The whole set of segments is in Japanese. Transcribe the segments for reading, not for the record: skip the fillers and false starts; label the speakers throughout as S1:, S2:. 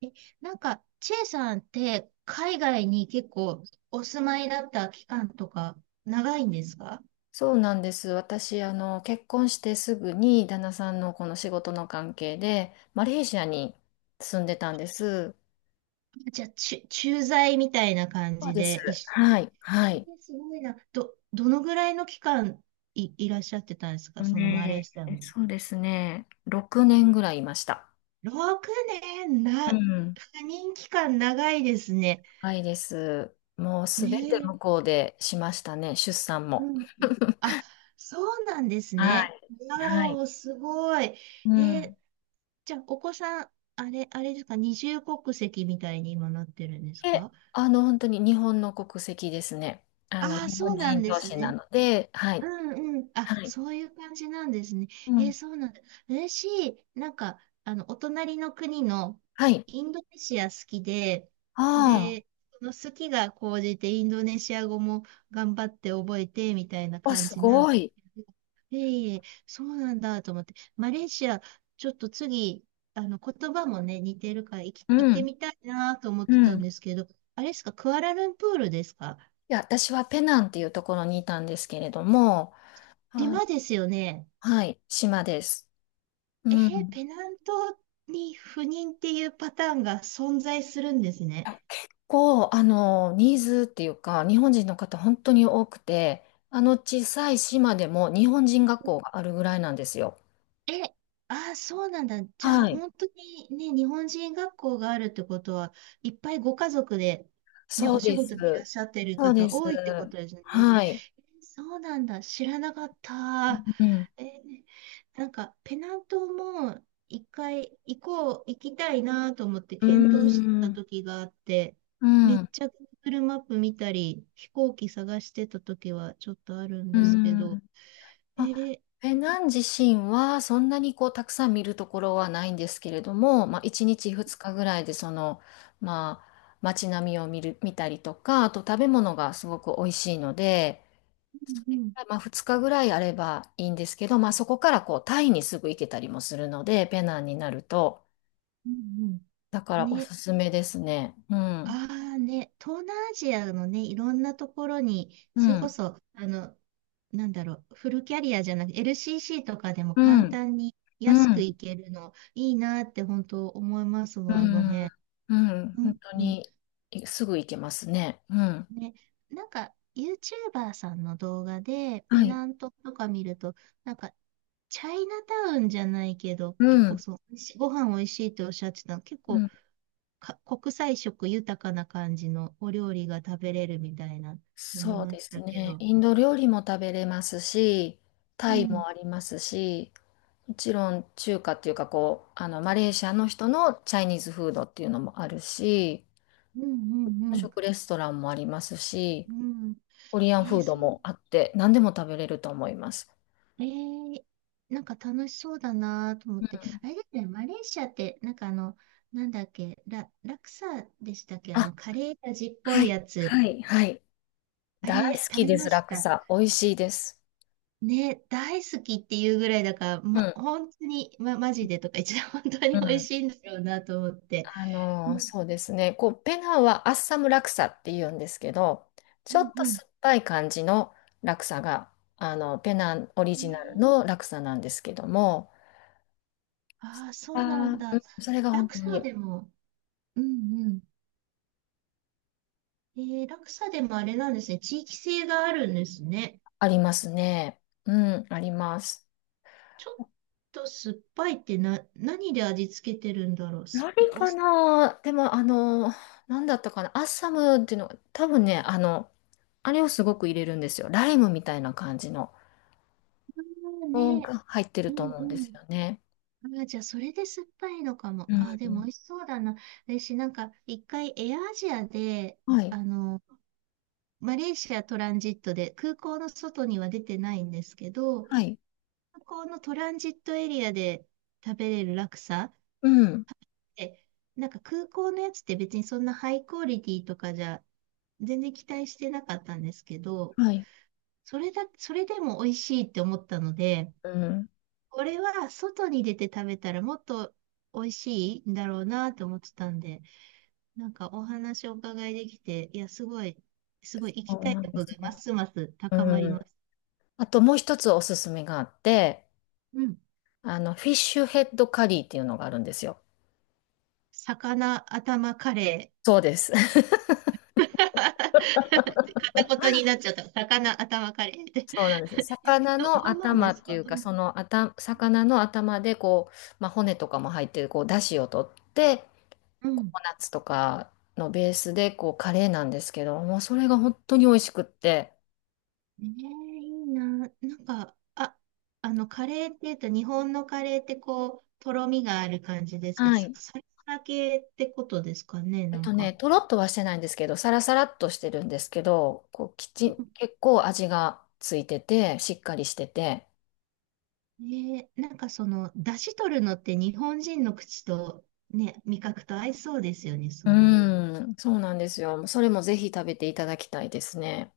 S1: え、チェイさんって海外に結構お住まいだった期間とか長いんですか？
S2: そうなんです。私、結婚してすぐに旦那さんのこの仕事の関係で、マレーシアに住んでたんです。
S1: じゃあ、駐在みたいな感
S2: そう
S1: じ
S2: です。
S1: で一緒
S2: は
S1: に。
S2: い、は
S1: え
S2: い。
S1: ーすごいな。どのぐらいの期間いらっしゃってたんですか？そのマレー
S2: ね
S1: シアに。
S2: そうですね。6年ぐらいいました。
S1: 6年
S2: うん。
S1: 赴任期間長いですね。
S2: はいです。もうすべて
S1: ねえ。
S2: 向こうでしましたね。出産
S1: う
S2: も。
S1: ん。あ、そうなんです
S2: は
S1: ね。
S2: い。
S1: わ
S2: は
S1: ー
S2: い。
S1: お、すごい。
S2: う
S1: ー
S2: ん。
S1: じゃあ、お子さん、あれですか、二重国籍みたいに今なってるんです
S2: で、
S1: か？
S2: 本当に日本の国籍ですね。
S1: ああー、
S2: 日
S1: そ
S2: 本
S1: うな
S2: 人
S1: んで
S2: 同
S1: す
S2: 士な
S1: ね。
S2: ので、はい。
S1: うんうん。あ、
S2: はい。
S1: そういう感じなんですね。
S2: うん。
S1: そうなんだ。嬉しい。お隣の国の
S2: はい。
S1: インドネシア好きで、
S2: ああ。
S1: で、その好きが高じてインドネシア語も頑張って覚えて、みたいな
S2: あ、
S1: 感
S2: す
S1: じなんで
S2: ご
S1: す
S2: い。
S1: けど。いえいえ、そうなんだと思って。マレーシア、ちょっと次、言葉もね、似てるから、
S2: う
S1: 行って
S2: ん、
S1: みたいなと思っ
S2: う
S1: てた
S2: ん。
S1: ん
S2: い
S1: ですけど、あれですか、クアラルンプールですか？
S2: や、私はペナンっていうところにいたんですけれども、あ、
S1: 島ですよね。
S2: はい、島です。
S1: え
S2: う
S1: ー、
S2: ん。
S1: ペナントに不妊っていうパターンが存在するんです
S2: あ
S1: ね。
S2: 結構、ニーズっていうか、日本人の方本当に多くて、あの小さい島でも日本人学校があるぐらいなんですよ。
S1: え、ああ、そうなんだ。じゃあ、
S2: はい。
S1: 本当にね、日本人学校があるってことは、いっぱいご家族で、ね、
S2: そ
S1: お
S2: う
S1: 仕
S2: です。
S1: 事にいらっしゃってる
S2: そうで
S1: 方
S2: す。
S1: 多いってことですね。
S2: はい。
S1: えそうなんだ。知らなかった。
S2: うん。
S1: えーなんか、ペナントも一回行こう、行きたいなと思って
S2: うー
S1: 検討してた
S2: ん。
S1: 時があって、
S2: う
S1: めっ
S2: ん。
S1: ちゃ Google マップ見たり、飛行機探してた時はちょっとあるん
S2: う
S1: ですけど、
S2: ん。
S1: え
S2: あ
S1: ー、
S2: ペナン自身はそんなにこうたくさん見るところはないんですけれども、まあ、1日2日ぐらいでその、まあ、街並みを見たりとかあと食べ物がすごく美味しいのでそ
S1: うんう
S2: れ
S1: ん、
S2: がまあ2日ぐらいあればいいんですけど、まあ、そこからこうタイにすぐ行けたりもするのでペナンになると
S1: うん
S2: だか
S1: うん。
S2: らお
S1: ね、
S2: すすめですね。うん、
S1: ああね、東南アジアのね、いろんなところに、
S2: う
S1: それこ
S2: ん
S1: そ、フルキャリアじゃなくて、LCC とかでも
S2: う
S1: 簡
S2: ん
S1: 単に
S2: う
S1: 安く
S2: ん
S1: 行けるの、いいなって本当思います
S2: う
S1: もん、あの
S2: ん
S1: 辺。
S2: うん
S1: う
S2: 本
S1: ん
S2: 当
S1: うん。
S2: にいすぐ行けますね。うん、
S1: ね、なんか、YouTuber さんの動画で、
S2: は
S1: ペ
S2: い、
S1: ナントとか見ると、なんか、チャイナタウンじゃないけど、
S2: う
S1: 結構
S2: ん
S1: そう、しご飯美味しいっておっしゃってたの、結
S2: う
S1: 構
S2: ん、
S1: か、国際色豊かな感じのお料理が食べれるみたいなの見
S2: そう
S1: まし
S2: です
S1: たけ
S2: ね。
S1: ど。
S2: インド料理も食べれますし、
S1: う
S2: タイ
S1: ん、
S2: もありますし、もちろん中華っていうかこう、マレーシアの人のチャイニーズフードっていうのもあるし、
S1: うん、う
S2: 日
S1: ん、
S2: 本
S1: うん。
S2: 食レストランもありますし、
S1: うん、
S2: コリア
S1: え
S2: ンフ
S1: ー、
S2: ード
S1: そう
S2: もあって、何でも食べれると思います。
S1: えー、なんか楽しそうだなと思
S2: う
S1: って。
S2: ん。
S1: あれですね、マレーシアって、なんかあの、なんだっけ、ラクサでしたっけ、あ
S2: あ、
S1: の、カレー味っぽ
S2: は
S1: い
S2: い、
S1: やつ。
S2: はい、はい。
S1: あ
S2: 大
S1: れ、
S2: 好
S1: 食
S2: き
S1: べ
S2: で
S1: ま
S2: す、ラ
S1: し
S2: ク
S1: た。
S2: サ。美味しいです。
S1: ね、大好きっていうぐらいだから、
S2: うん、
S1: 本当に、マジでとか言っちゃう、本当
S2: う
S1: に美味
S2: ん。
S1: しいんだろうなと思って。うん、
S2: そうですね。こう、ペナンはアッサムラクサって言うんですけど、ち
S1: う
S2: ょ
S1: ん、
S2: っと
S1: うん。
S2: 酸っぱい感じのラクサが、ペナンオリ
S1: えー、
S2: ジナルのラクサなんですけども、
S1: ああ、そうな
S2: あ
S1: ん
S2: ーう
S1: だ。
S2: んそれが
S1: ラ
S2: 本
S1: ク
S2: 当
S1: サ
S2: に
S1: でも、うん、うん。えー、ラクサでもあれなんですね、地域性があるんですね。
S2: ありますね。うん、あります。
S1: ちょっと酸っぱいってな、何で味付けてるんだろう。酸っ
S2: 何
S1: ぱい。お
S2: か
S1: 酢、
S2: なでも、なんだったかなアッサムっていうのが、多分ね、あれをすごく入れるんですよ。ライムみたいな感じの、
S1: ね。
S2: が入ってる
S1: う
S2: と
S1: ん
S2: 思うんで
S1: う
S2: すよ
S1: ん。
S2: ね。
S1: あじゃあ、それで酸っぱいのかも。
S2: う
S1: あでも
S2: ん。
S1: 美味しそうだな。私、なんか、一回、エアアジアで、
S2: はい。
S1: あの、マレーシアトランジットで、空港の外には出てないんですけど、
S2: はい。
S1: 空港のトランジットエリアで食べれるラクサ
S2: うん。
S1: でなんか空港のやつって別にそんなハイクオリティとかじゃ全然期待してなかったんですけど、
S2: はい。
S1: それでも美味しいって思ったので、
S2: うん。
S1: これは外に出て食べたらもっと美味しいんだろうなと思ってたんで、なんかお話をお伺いできて、いや、すごい、すごい行
S2: そ
S1: き
S2: う
S1: たい
S2: なんで
S1: 欲
S2: す
S1: がま
S2: か。
S1: すます
S2: う
S1: 高まり
S2: ん。
S1: ます。
S2: あともう一つおすすめがあって、
S1: うん。
S2: フィッシュヘッドカリーっていうのがあるんですよ。
S1: 魚頭カレー。
S2: そうです。
S1: 片言になっちゃった。魚頭カレーって。
S2: そうなんです。魚の
S1: どうなん
S2: 頭
S1: で
S2: っ
S1: す
S2: てい
S1: か？
S2: う
S1: う
S2: か、
S1: ん。
S2: その頭、魚の頭でこう、まあ、骨とかも入ってる、こう、出汁を取って、
S1: う
S2: コ
S1: ん
S2: コナッツとかのベースで、こう、カレーなんですけど、もうそれが本当に美味しくって、
S1: ねえ、いいな。なんか、あ、カレーって言うと、日本のカレーってこう、とろみがある感じですけど、
S2: はい。
S1: サラサラ系ってことですかね、
S2: えっ
S1: なん
S2: とね、
S1: か。
S2: とろっとはしてないんですけど、サラサラっとしてるんですけど、こう、きちん、結構味がついてて、しっかりしてて。
S1: ねえ、なんかその、出汁取るのって日本人の口と、ね、味覚と合いそうですよね、
S2: う
S1: そういう。
S2: ーん、そうなんですよ。それもぜひ食べていただきたいですね。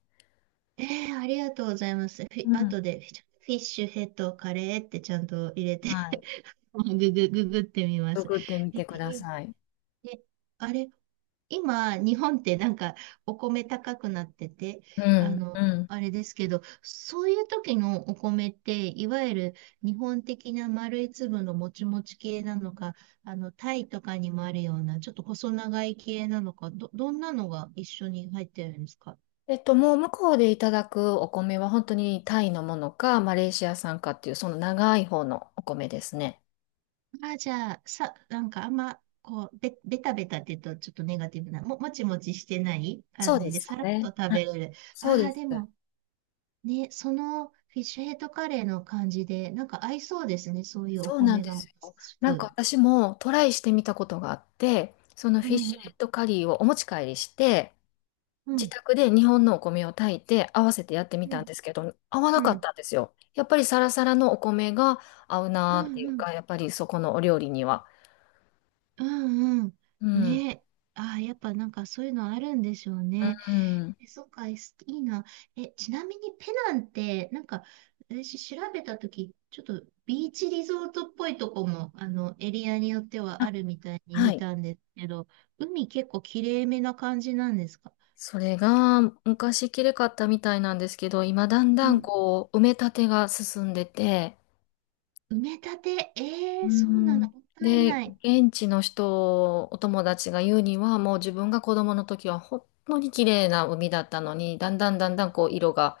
S1: ええ、ありがとうございます。フィ、
S2: うん。
S1: 後でフィッシュヘッドカレーってちゃんと入れて
S2: はい。
S1: ググってみます。
S2: 作ってみ
S1: え
S2: てく
S1: え、
S2: だ
S1: いい
S2: さい。
S1: ね、あれ今、日本ってなんかお米高くなってて、
S2: う
S1: あ
S2: ん、う
S1: の、
S2: ん。
S1: あれですけど、そういう時のお米って、いわゆる日本的な丸い粒のもちもち系なのか、あの、タイとかにもあるような、ちょっと細長い系なのか、どんなのが一緒に入ってるんですか？
S2: えっと、もう向こうでいただくお米は本当にタイのものか、マレーシア産かっていう、その長い方のお米ですね。
S1: あ、じゃあ、さ、なんかあんま、こう、べ、ベタベタって言うとちょっとネガティブな、もちもちしてない
S2: そ
S1: 感
S2: うで
S1: じで、
S2: す
S1: さら
S2: よ
S1: っと
S2: ね。
S1: 食
S2: はい。
S1: べれる。あ
S2: そうで
S1: あ、
S2: す。
S1: でも、ね、そのフィッシュヘッドカレーの感じで、なんか合いそうですね、そういうお
S2: そうなん
S1: 米
S2: で
S1: が、ま
S2: す
S1: さ
S2: よ。
S1: し
S2: なんか
S1: く。
S2: 私もトライしてみたことがあって、その
S1: う
S2: フィッ
S1: んう
S2: シュレッ
S1: ん、
S2: トカリーをお持ち帰りして、
S1: う
S2: 自
S1: ん、
S2: 宅で日本のお米を炊いて合わせてやってみ
S1: う
S2: たん
S1: ん、
S2: ですけど、合わ
S1: う
S2: な
S1: ん、
S2: か
S1: う
S2: っ
S1: ん、
S2: たんですよ。やっぱりサラサラのお米が合う
S1: う
S2: なーっていう
S1: ん、
S2: か、やっぱりそこのお料理には。
S1: うんうん。
S2: うん。
S1: ね、ああ、やっぱなんかそういうのあるんでしょうね。
S2: うん。
S1: え、そっか、えすいいな。え、ちなみにペナンって、なんか、私調べたとき、ちょっとビーチリゾートっぽいとこも、あの、エリアによってはあ
S2: あ、
S1: るみたいに
S2: は
S1: 見
S2: い。
S1: たんですけど、海結構きれいめな感じなんですか？
S2: それが昔きれかったみたいなんですけど、今だん
S1: う
S2: だん
S1: ん
S2: こう、埋め立てが進んでて、
S1: 埋め立て、え
S2: う
S1: えそうなんだ、
S2: ん。
S1: もったい
S2: で、
S1: ない。
S2: 現地の人、お友達が言うには、もう自分が子供の時は本当に綺麗な海だったのに、だんだんだんだんこう色が、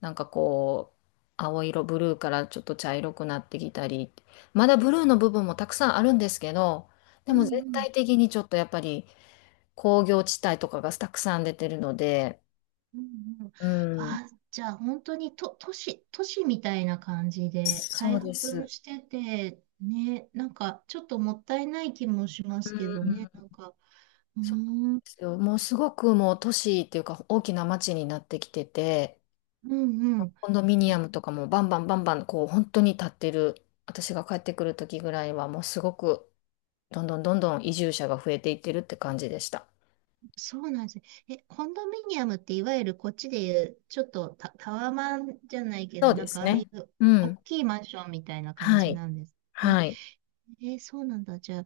S2: なんかこう、青色、ブルーからちょっと茶色くなってきたり、まだブルーの部分もたくさんあるんですけど、で
S1: う
S2: も全
S1: んうん。
S2: 体的にちょっとやっぱり工業地帯とかがたくさん出てるので、
S1: うんうん、
S2: うん、
S1: あー、じゃあ本当にと、都市、都市みたいな感じで
S2: そ
S1: 開
S2: うで
S1: 発も
S2: す。
S1: してて、ね、なんかちょっともったいない気もしま
S2: う
S1: すけどね、
S2: ん
S1: なんか、うー
S2: そうなん
S1: ん、う
S2: ですよ。もうすごくもう都市っていうか大きな街になってきてて、
S1: んうん。
S2: コンドミニア
S1: え
S2: ムとかもバンバンバンバンこう本当に建ってる、私が帰ってくる時ぐらいはもうすごくどんどんどんどん移住者が増えていってるって感じでした。
S1: そうなんですね。え、コンドミニアムっていわゆるこっちでいう、ちょっとタワマンじゃないけ
S2: そ
S1: ど、
S2: う
S1: な
S2: で
S1: んか
S2: す
S1: ああい
S2: ね。
S1: う
S2: う
S1: 大
S2: ん。
S1: きいマンションみたいな感
S2: は
S1: じ
S2: い。
S1: なんですね。
S2: はい。
S1: えーそうなんだ。じゃあ、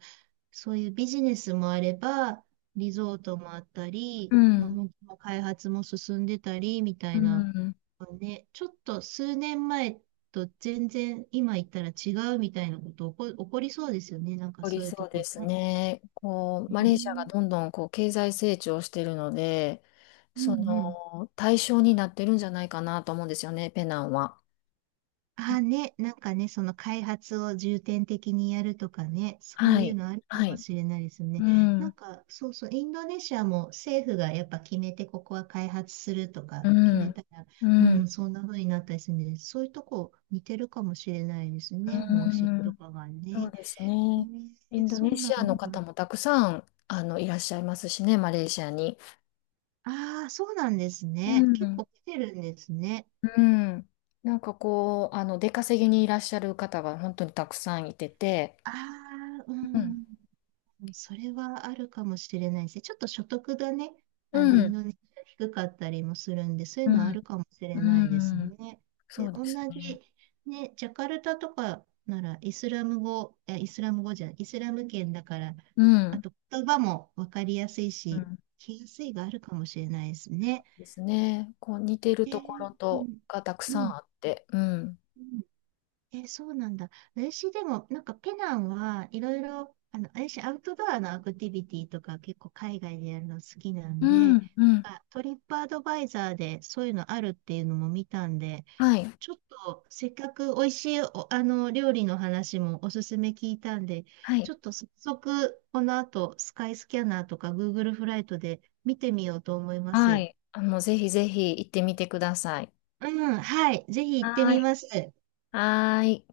S1: そういうビジネスもあれば、リゾートもあったり、
S2: う
S1: まあ、
S2: ん。
S1: 本当の開発も進んでたり、みた
S2: う
S1: いな、
S2: ん。
S1: ね、ちょっと数年前と全然今言ったら違うみたいなこと起こりそうですよね。なんか
S2: お
S1: そ
S2: り
S1: ういう
S2: そ
S1: と
S2: う
S1: こ
S2: です
S1: ね。
S2: ね。こう、
S1: ね
S2: マレーシアがどん
S1: え
S2: どんこう経済成長してるので、
S1: うんう
S2: そ
S1: ん。
S2: の対象になってるんじゃないかなと思うんですよね、ペナンは。
S1: あ、ね、なんかね、その開発を重点的にやるとかね、そう
S2: は
S1: いう
S2: い。
S1: のあるか
S2: は
S1: も
S2: い。
S1: しれないです
S2: う
S1: ね。
S2: ん。う
S1: そうそう、インドネシアも政府がやっぱ決めて、ここは開発するとか決め
S2: ん。
S1: たら、
S2: う
S1: う
S2: ん。
S1: ん、そんな風になったりするんで、そういうとこ似てるかもしれないです
S2: う
S1: ね、方針と
S2: ん。
S1: かが
S2: そう
S1: ね。
S2: です
S1: え
S2: ね。イ
S1: ー
S2: ンド
S1: そ
S2: ネ
S1: うな
S2: シアの
S1: ん
S2: 方
S1: だ。
S2: もたくさん、いらっしゃいますしね、マレーシアに。
S1: ああ、そうなんです
S2: う
S1: ね。結
S2: ん。
S1: 構来てるんですね。
S2: うん。なんかこう、出稼ぎにいらっしゃる方が本当にたくさんいてて。
S1: ああ、う
S2: うん。
S1: ん。それはあるかもしれないですね。ちょっと所得がね、
S2: う
S1: あの、イン
S2: ん。
S1: ドネシア低かったりもするんで、そういう
S2: う
S1: のはあ
S2: ん。
S1: るかもしれないです
S2: うん。
S1: ね。
S2: そ
S1: で、
S2: うで
S1: 同
S2: すね。
S1: じ、ね、ジャカルタとかなら、イスラム語、いやイスラム語じゃない、イスラム圏だから、
S2: う
S1: あ
S2: ん。
S1: と言葉もわかりやすい
S2: う
S1: し、
S2: ん。
S1: 聞きやすいがあるかもしれないですね。
S2: ですね。こう、似ている
S1: え
S2: と
S1: ー
S2: ころ
S1: う
S2: と、
S1: ん、
S2: がたく
S1: う
S2: さ
S1: ん、
S2: んあって。うん。
S1: うんえ、そうなんだ。私でも、なんかペナンはいろいろ、あの、私アウトドアのアクティビティとか結構海外でやるの好きな
S2: う
S1: んで、
S2: ん。うん。
S1: あ、トリップアドバイザーでそういうのあるっていうのも見たんで、
S2: はい。
S1: ちょっとせっかく美味しいお、あの、料理の話もおすすめ聞いたんで、
S2: は
S1: ち
S2: い。
S1: ょっと早速この後スカイスキャナーとか Google フライトで見てみようと思いま
S2: は
S1: す。
S2: い。あ、もうぜひぜひ行ってみてください。
S1: うん、はい。ぜひ行って
S2: は
S1: み
S2: い。
S1: ます。
S2: はい。